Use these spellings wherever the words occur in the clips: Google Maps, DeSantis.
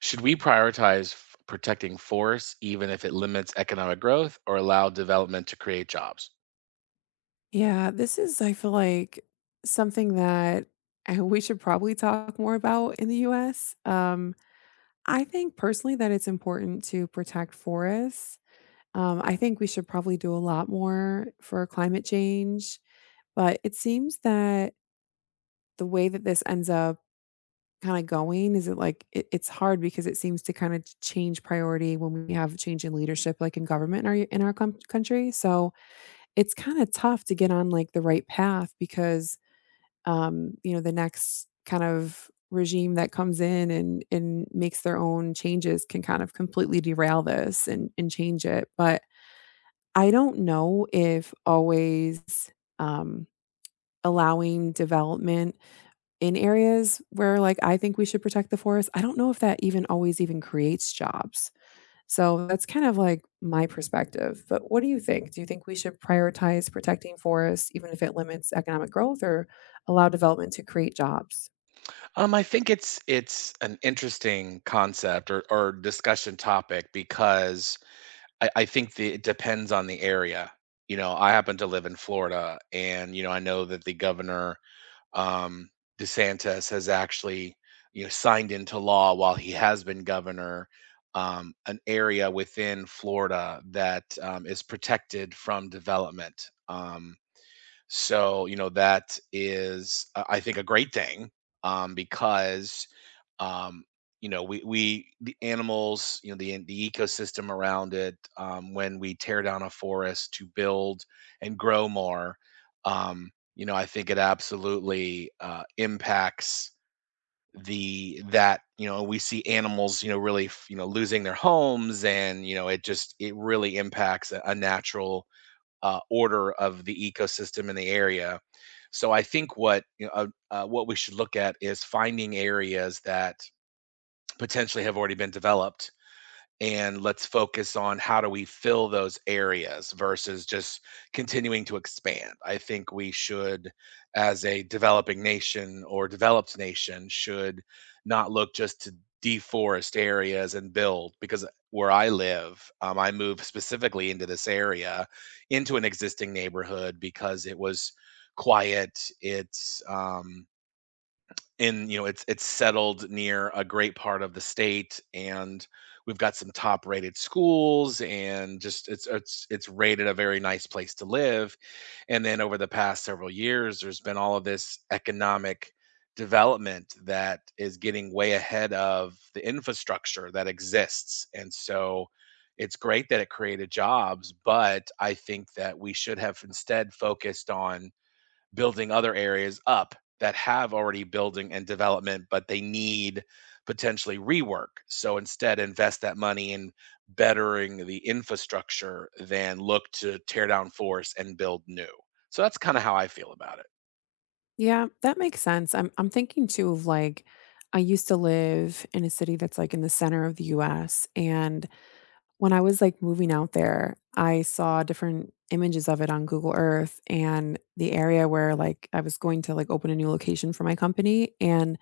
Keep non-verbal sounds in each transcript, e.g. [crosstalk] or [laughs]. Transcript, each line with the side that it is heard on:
right: Should we prioritize protecting forests even if it limits economic growth or allow development to create jobs?
left: Yeah, this is, I feel like, something that we should probably talk more about in the US. I think personally that it's important to protect forests. I think we should probably do a lot more for climate change, but it seems that the way that this ends up kind of going is it's hard because it seems to kind of change priority when we have change in leadership like in government in our country, so it's kind of tough to get on like the right path because the next kind of regime that comes in and makes their own changes can kind of completely derail this and change it. But I don't know if always, um, allowing development in areas where like I think we should protect the forest, I don't know if that even always even creates jobs. So that's kind of like my perspective. But what do you think? Do you think we should prioritize protecting forests even if it limits economic growth or allow development to create jobs?
right: I think it's an interesting concept or discussion topic because I think it depends on the area. You know, I happen to live in Florida, and you know, I know that the governor um, DeSantis has actually, you know, signed into law while he has been governor an area within Florida that is protected from development. So, you know, that is, I think, a great thing because, um, you know, the animals, you know, the ecosystem around it, when we tear down a forest to build and grow more, you know, I think it absolutely impacts the that you know we see animals, you know, really you know losing their homes. And you know it just it really impacts a natural order of the ecosystem in the area. So I think what we should look at is finding areas that potentially have already been developed, and let's focus on how do we fill those areas versus just continuing to expand. I think we should, as a developing nation or developed nation, should not look just to deforest areas and build. Because where I live, I moved specifically into this area, into an existing neighborhood because it was quiet. It's and you know it's settled near a great part of the state, and we've got some top rated schools, and just it's rated a very nice place to live. And then over the past several years, there's been all of this economic development that is getting way ahead of the infrastructure that exists, and so it's great that it created jobs, but I think that we should have instead focused on building other areas up that have already building and development, but they need potentially rework. So instead, invest that money in bettering the infrastructure than look to tear down force and build new. So that's kind of how I feel about it.
left: Yeah, that makes sense. I'm thinking too of like I used to live in a city that's like in the center of the US, and when I was like moving out there, I saw different images of it on Google Earth and the area where like I was going to like open a new location for my company. And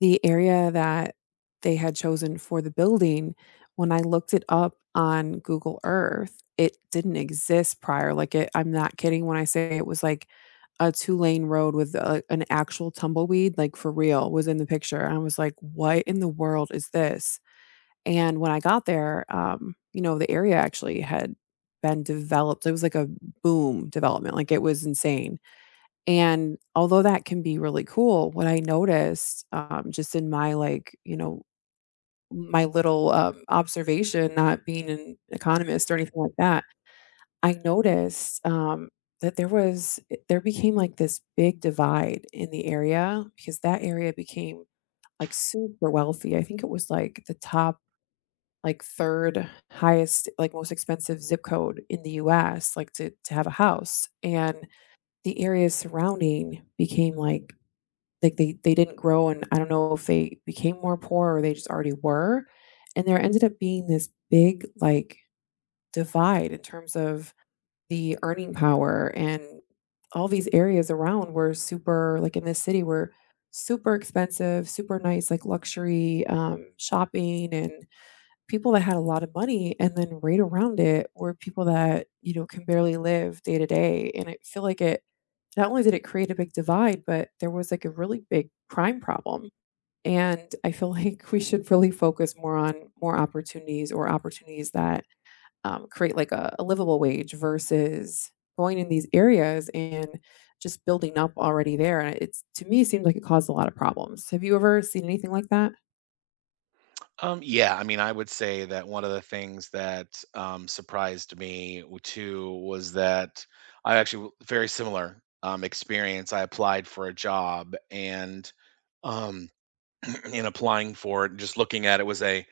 left: the area that they had chosen for the building, when I looked it up on Google Earth, it didn't exist prior, like, it I'm not kidding when I say it was, like, a two-lane road with a an actual tumbleweed, like, for real, was in the picture, and I was like, "What in the world is this?" And when I got there, you know, the area actually had been developed. It was like a boom development, like, it was insane. And although that can be really cool, what I noticed, just in my, like, you know, my little, observation, not being an economist or anything like that, I noticed, that there was there became, like, this big divide in the area because that area became, like, super wealthy. I think it was, like, the top, like, third highest, like, most expensive zip code in the US, like, to have a house, and the areas surrounding became, like, they didn't grow, and I don't know if they became more poor or they just already were, and there ended up being this big, like, divide in terms of the earning power, and all these areas around were super like, in this city, were super expensive, super nice, like, luxury, shopping and people that had a lot of money and then right around it were people that, you know, can barely live day to day. And I feel like it not only did it create a big divide, but there was like a really big crime problem. And I feel [laughs] like we should really focus more on more opportunities or opportunities that create like a livable wage versus going in these areas and just building up already there. And it's to me, it seemed like it caused a lot of problems. Have you ever seen anything like that?
right: Yeah, I mean, I would say that one of the things that surprised me too was that I actually very similar experience. I applied for a job. And um, in applying for it, just looking at it was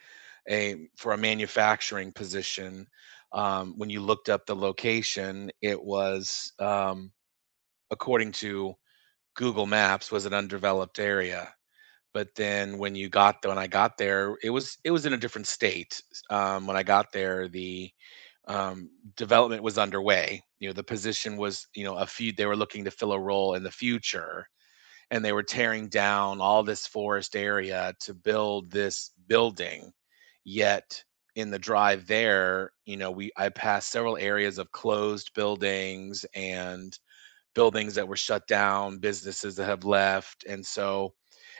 right: a for a manufacturing position. When you looked up the location, it was according to Google Maps was an undeveloped area. But then when you got there, when I got there, it was in a different state. When I got there, the um, development was underway. You know, the position was, you know, a few, they were looking to fill a role in the future, and they were tearing down all this forest area to build this building. Yet in the drive there, you know, we I passed several areas of closed buildings and buildings that were shut down, businesses that have left. And so,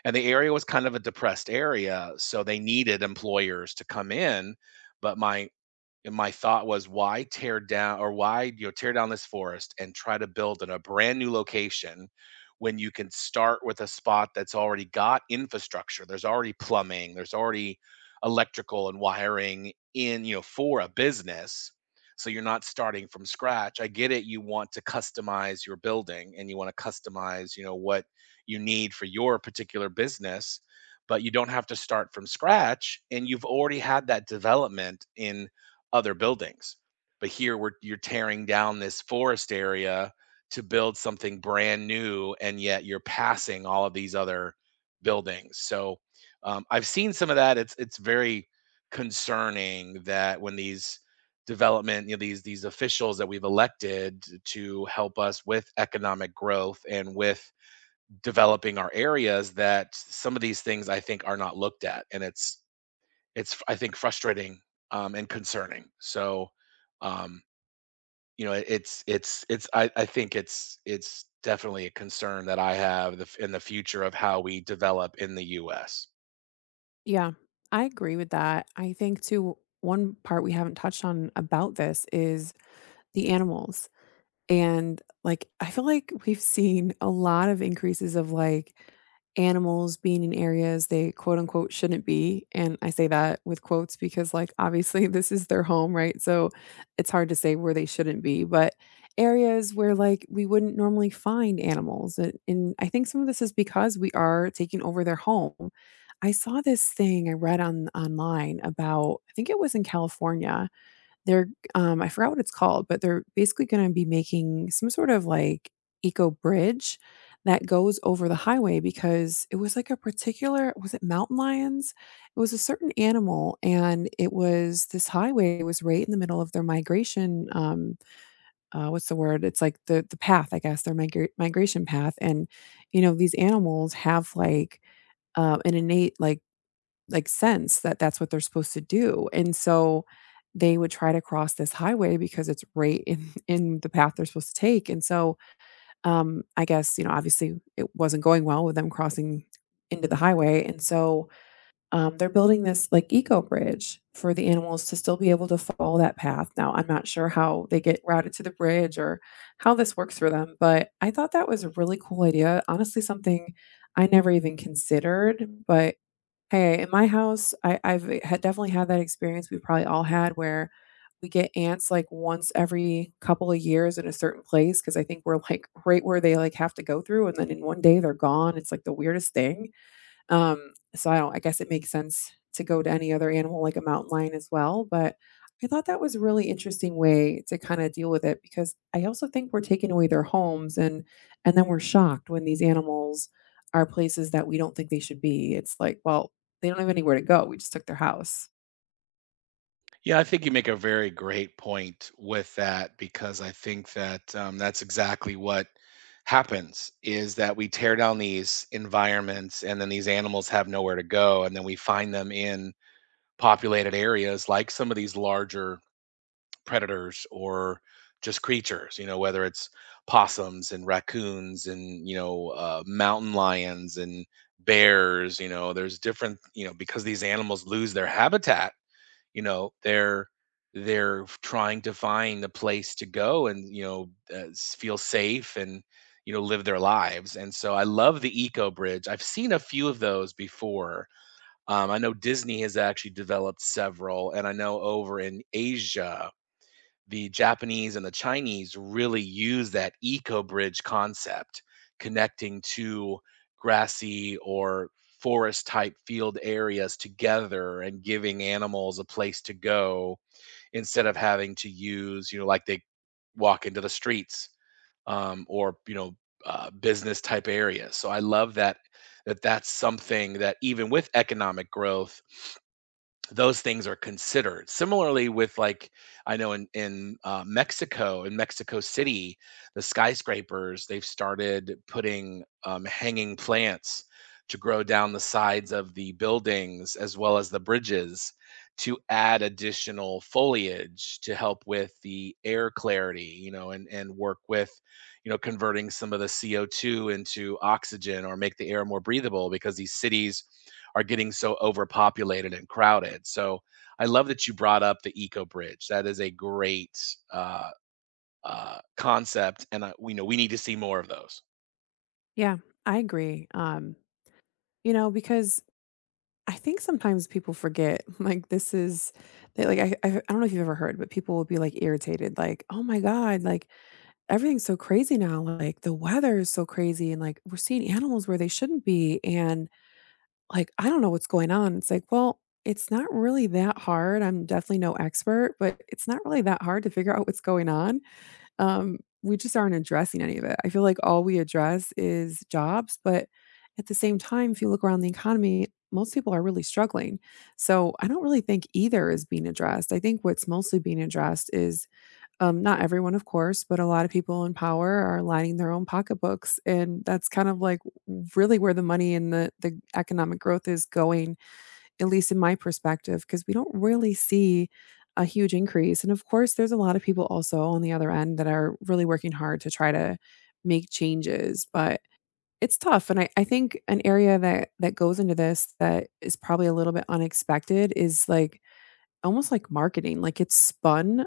right: and the area was kind of a depressed area, so they needed employers to come in. But my thought was, why tear down? Or why, you know, tear down this forest and try to build in a brand new location when you can start with a spot that's already got infrastructure? There's already plumbing, there's already electrical and wiring in, you know, for a business. So you're not starting from scratch. I get it, you want to customize your building, and you want to customize, you know, what you need for your particular business. But you don't have to start from scratch, and you've already had that development in other buildings. But here we're, you're tearing down this forest area to build something brand new, and yet you're passing all of these other buildings. So I've seen some of that. It's very concerning that when these development, you know, these officials that we've elected to help us with economic growth and with developing our areas, that some of these things I think are not looked at, and it's I think frustrating, and concerning. So, um, you know, it's I think it's definitely a concern that I have the f in the future of how we develop in the US.
left: Yeah, I agree with that. I think too, one part we haven't touched on about this is the animals. And, like, I feel like we've seen a lot of increases of, like, animals being in areas they, quote, unquote, "shouldn't be," and I say that with quotes because, like, obviously, [laughs] this is their home, right? So, it's hard to say where they shouldn't be, but areas where, like, we wouldn't normally find animals, and I think some of this is because we are taking over their home. I saw this thing I read on online about, I think it was in California, they're I forgot what it's called, but they're basically gonna be making some sort of, like, eco bridge that goes over the highway because it was, like, a particular, was it mountain lions? It was a certain animal, and it was this highway was right in the middle of their migration, what's the word? It's, like, the path, I guess, their migration path, and, you know, these animals have, like, an innate, like, sense that that's what they're supposed to do, and so they would try to cross this highway because it's right in [laughs] in the path they're supposed to take, and so, I guess, you know, obviously, it wasn't going well with them crossing into the highway, and so, they're building this, like, eco bridge for the animals to still be able to follow that path. Now, I'm not sure how they get routed to the bridge or how this works for them, but I thought that was a really cool idea, honestly, something I never even considered. But hey, in my house, I've had definitely had that experience we probably all had where we get ants, like, once every couple of years in a certain place because I think we're, like, right where they, like, have to go through, and then in one day, they're gone, it's, like, the weirdest thing. So I don't I guess it makes sense to go to any other animal like a mountain lion as well, but I thought that was a really interesting way to kinda deal with it because I also think we're taking away their homes, and then we're shocked when these animals are places that we don't think they should be. It's like, well, they don't have anywhere to go. We just took their house.
right: Yeah, I think you make a very great point with that, because I think that, that's exactly what happens, is that we tear down these environments, and then these animals have nowhere to go, and then we find them in populated areas, like some of these larger predators, or just creatures, you know, whether it's possums and raccoons and, you know, mountain lions and bears. You know, there's different, you know, because these animals lose their habitat, you know, they're trying to find a place to go, and you know, feel safe and, you know, live their lives. And so I love the eco bridge. I've seen a few of those before. I know Disney has actually developed several, and I know over in Asia, the Japanese and the Chinese really use that eco bridge concept, connecting two grassy or forest type field areas together and giving animals a place to go instead of having to use, you know, like they walk into the streets or, you know, business type areas. So I love that that that's something that even with economic growth, those things are considered. Similarly, with like I know in Mexico, in Mexico City, the skyscrapers they've started putting hanging plants to grow down the sides of the buildings as well as the bridges, to add additional foliage to help with the air clarity, you know, and work with, you know, converting some of the CO2 into oxygen, or make the air more breathable because these cities are getting so overpopulated and crowded. So I love that you brought up the eco bridge. That is a great uh, concept, and we know we need to see more of those.
left: Yeah, I agree. You know, because I think sometimes people forget, [laughs] like, this is they like I don't know if you've ever heard, but people will be like irritated, like, "Oh my god, like everything's so crazy now, like, the weather is so crazy, and, like, we're seeing animals where they shouldn't be, and, like, I don't know what's going on." It's like, well, it's not really that hard. I'm definitely no expert, but it's not really that hard to figure out what's going on. We just aren't addressing any of it. I feel like all we address is jobs, but at the same time, if you look around the economy, most people are really struggling. So I don't really think either is being addressed. I think what's mostly being addressed is, not everyone, of course, but a lot of people in power are lining their own pocketbooks, and that's kind of like really where the money and the economic growth is going, at least in my perspective, because we don't really see a huge increase. And of course, there's a lot of people also on the other end that are really working hard to try to make changes, but it's tough. And I think an area that goes into this that is probably a little bit unexpected is like almost like marketing, like it's spun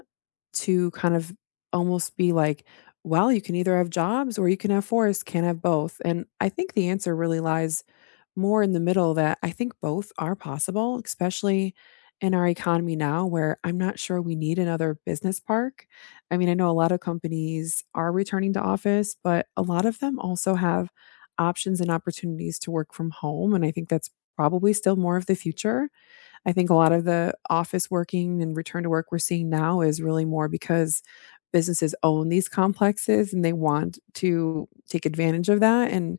left: to kind of almost be like, well, you can either have jobs or you can have forests, can't have both. And I think the answer really lies more in the middle, that I think both are possible, especially in our economy now where I'm not sure we need another business park. I mean, I know a lot of companies are returning to office, but a lot of them also have options and opportunities to work from home. And I think that's probably still more of the future. I think a lot of the office working and return to work we're seeing now is really more because businesses own these complexes and they want to take advantage of that, and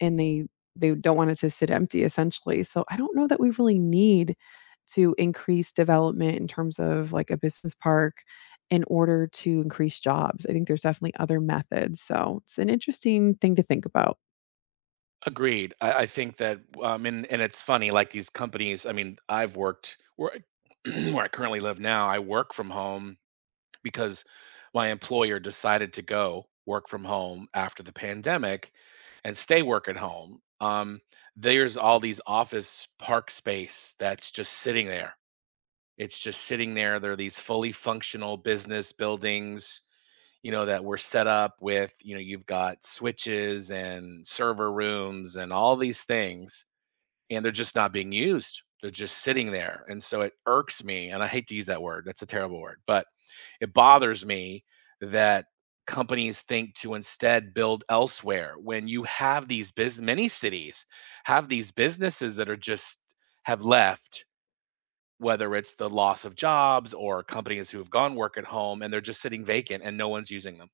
left: and they they don't want it to sit empty essentially. So I don't know that we really need to increase development in terms of like a business park in order to increase jobs. I think there's definitely other methods. So it's an interesting thing to think about.
right: Agreed. I think that, and it's funny. Like these companies. I mean, I've worked where I, [clears throat] where I currently live now. I work from home because my employer decided to go work from home after the pandemic and stay work at home. There's all these office park space that's just sitting there. It's just sitting there. There are these fully functional business buildings, you know, that were set up with, you know, you've got switches and server rooms and all these things, and they're just not being used. They're just sitting there. And so it irks me, and I hate to use that word. That's a terrible word, but it bothers me that companies think to instead build elsewhere when you have these business, many cities have these businesses that are just have left, whether it's the loss of jobs or companies who have gone work at home, and they're just sitting vacant and no one's using them.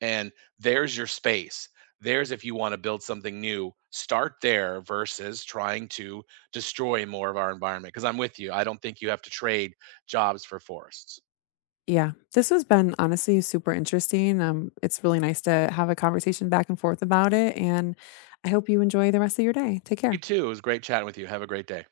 right: And there's your space. There's, if you want to build something new, start there versus trying to destroy more of our environment. Because I'm with you. I don't think you have to trade jobs for forests.
left: Yeah, this has been honestly super interesting. It's really nice to have a conversation back and forth about it. And I hope you enjoy the rest of your day. Take
right: You
left: care.
right: too. It was great chatting with you. Have a great day.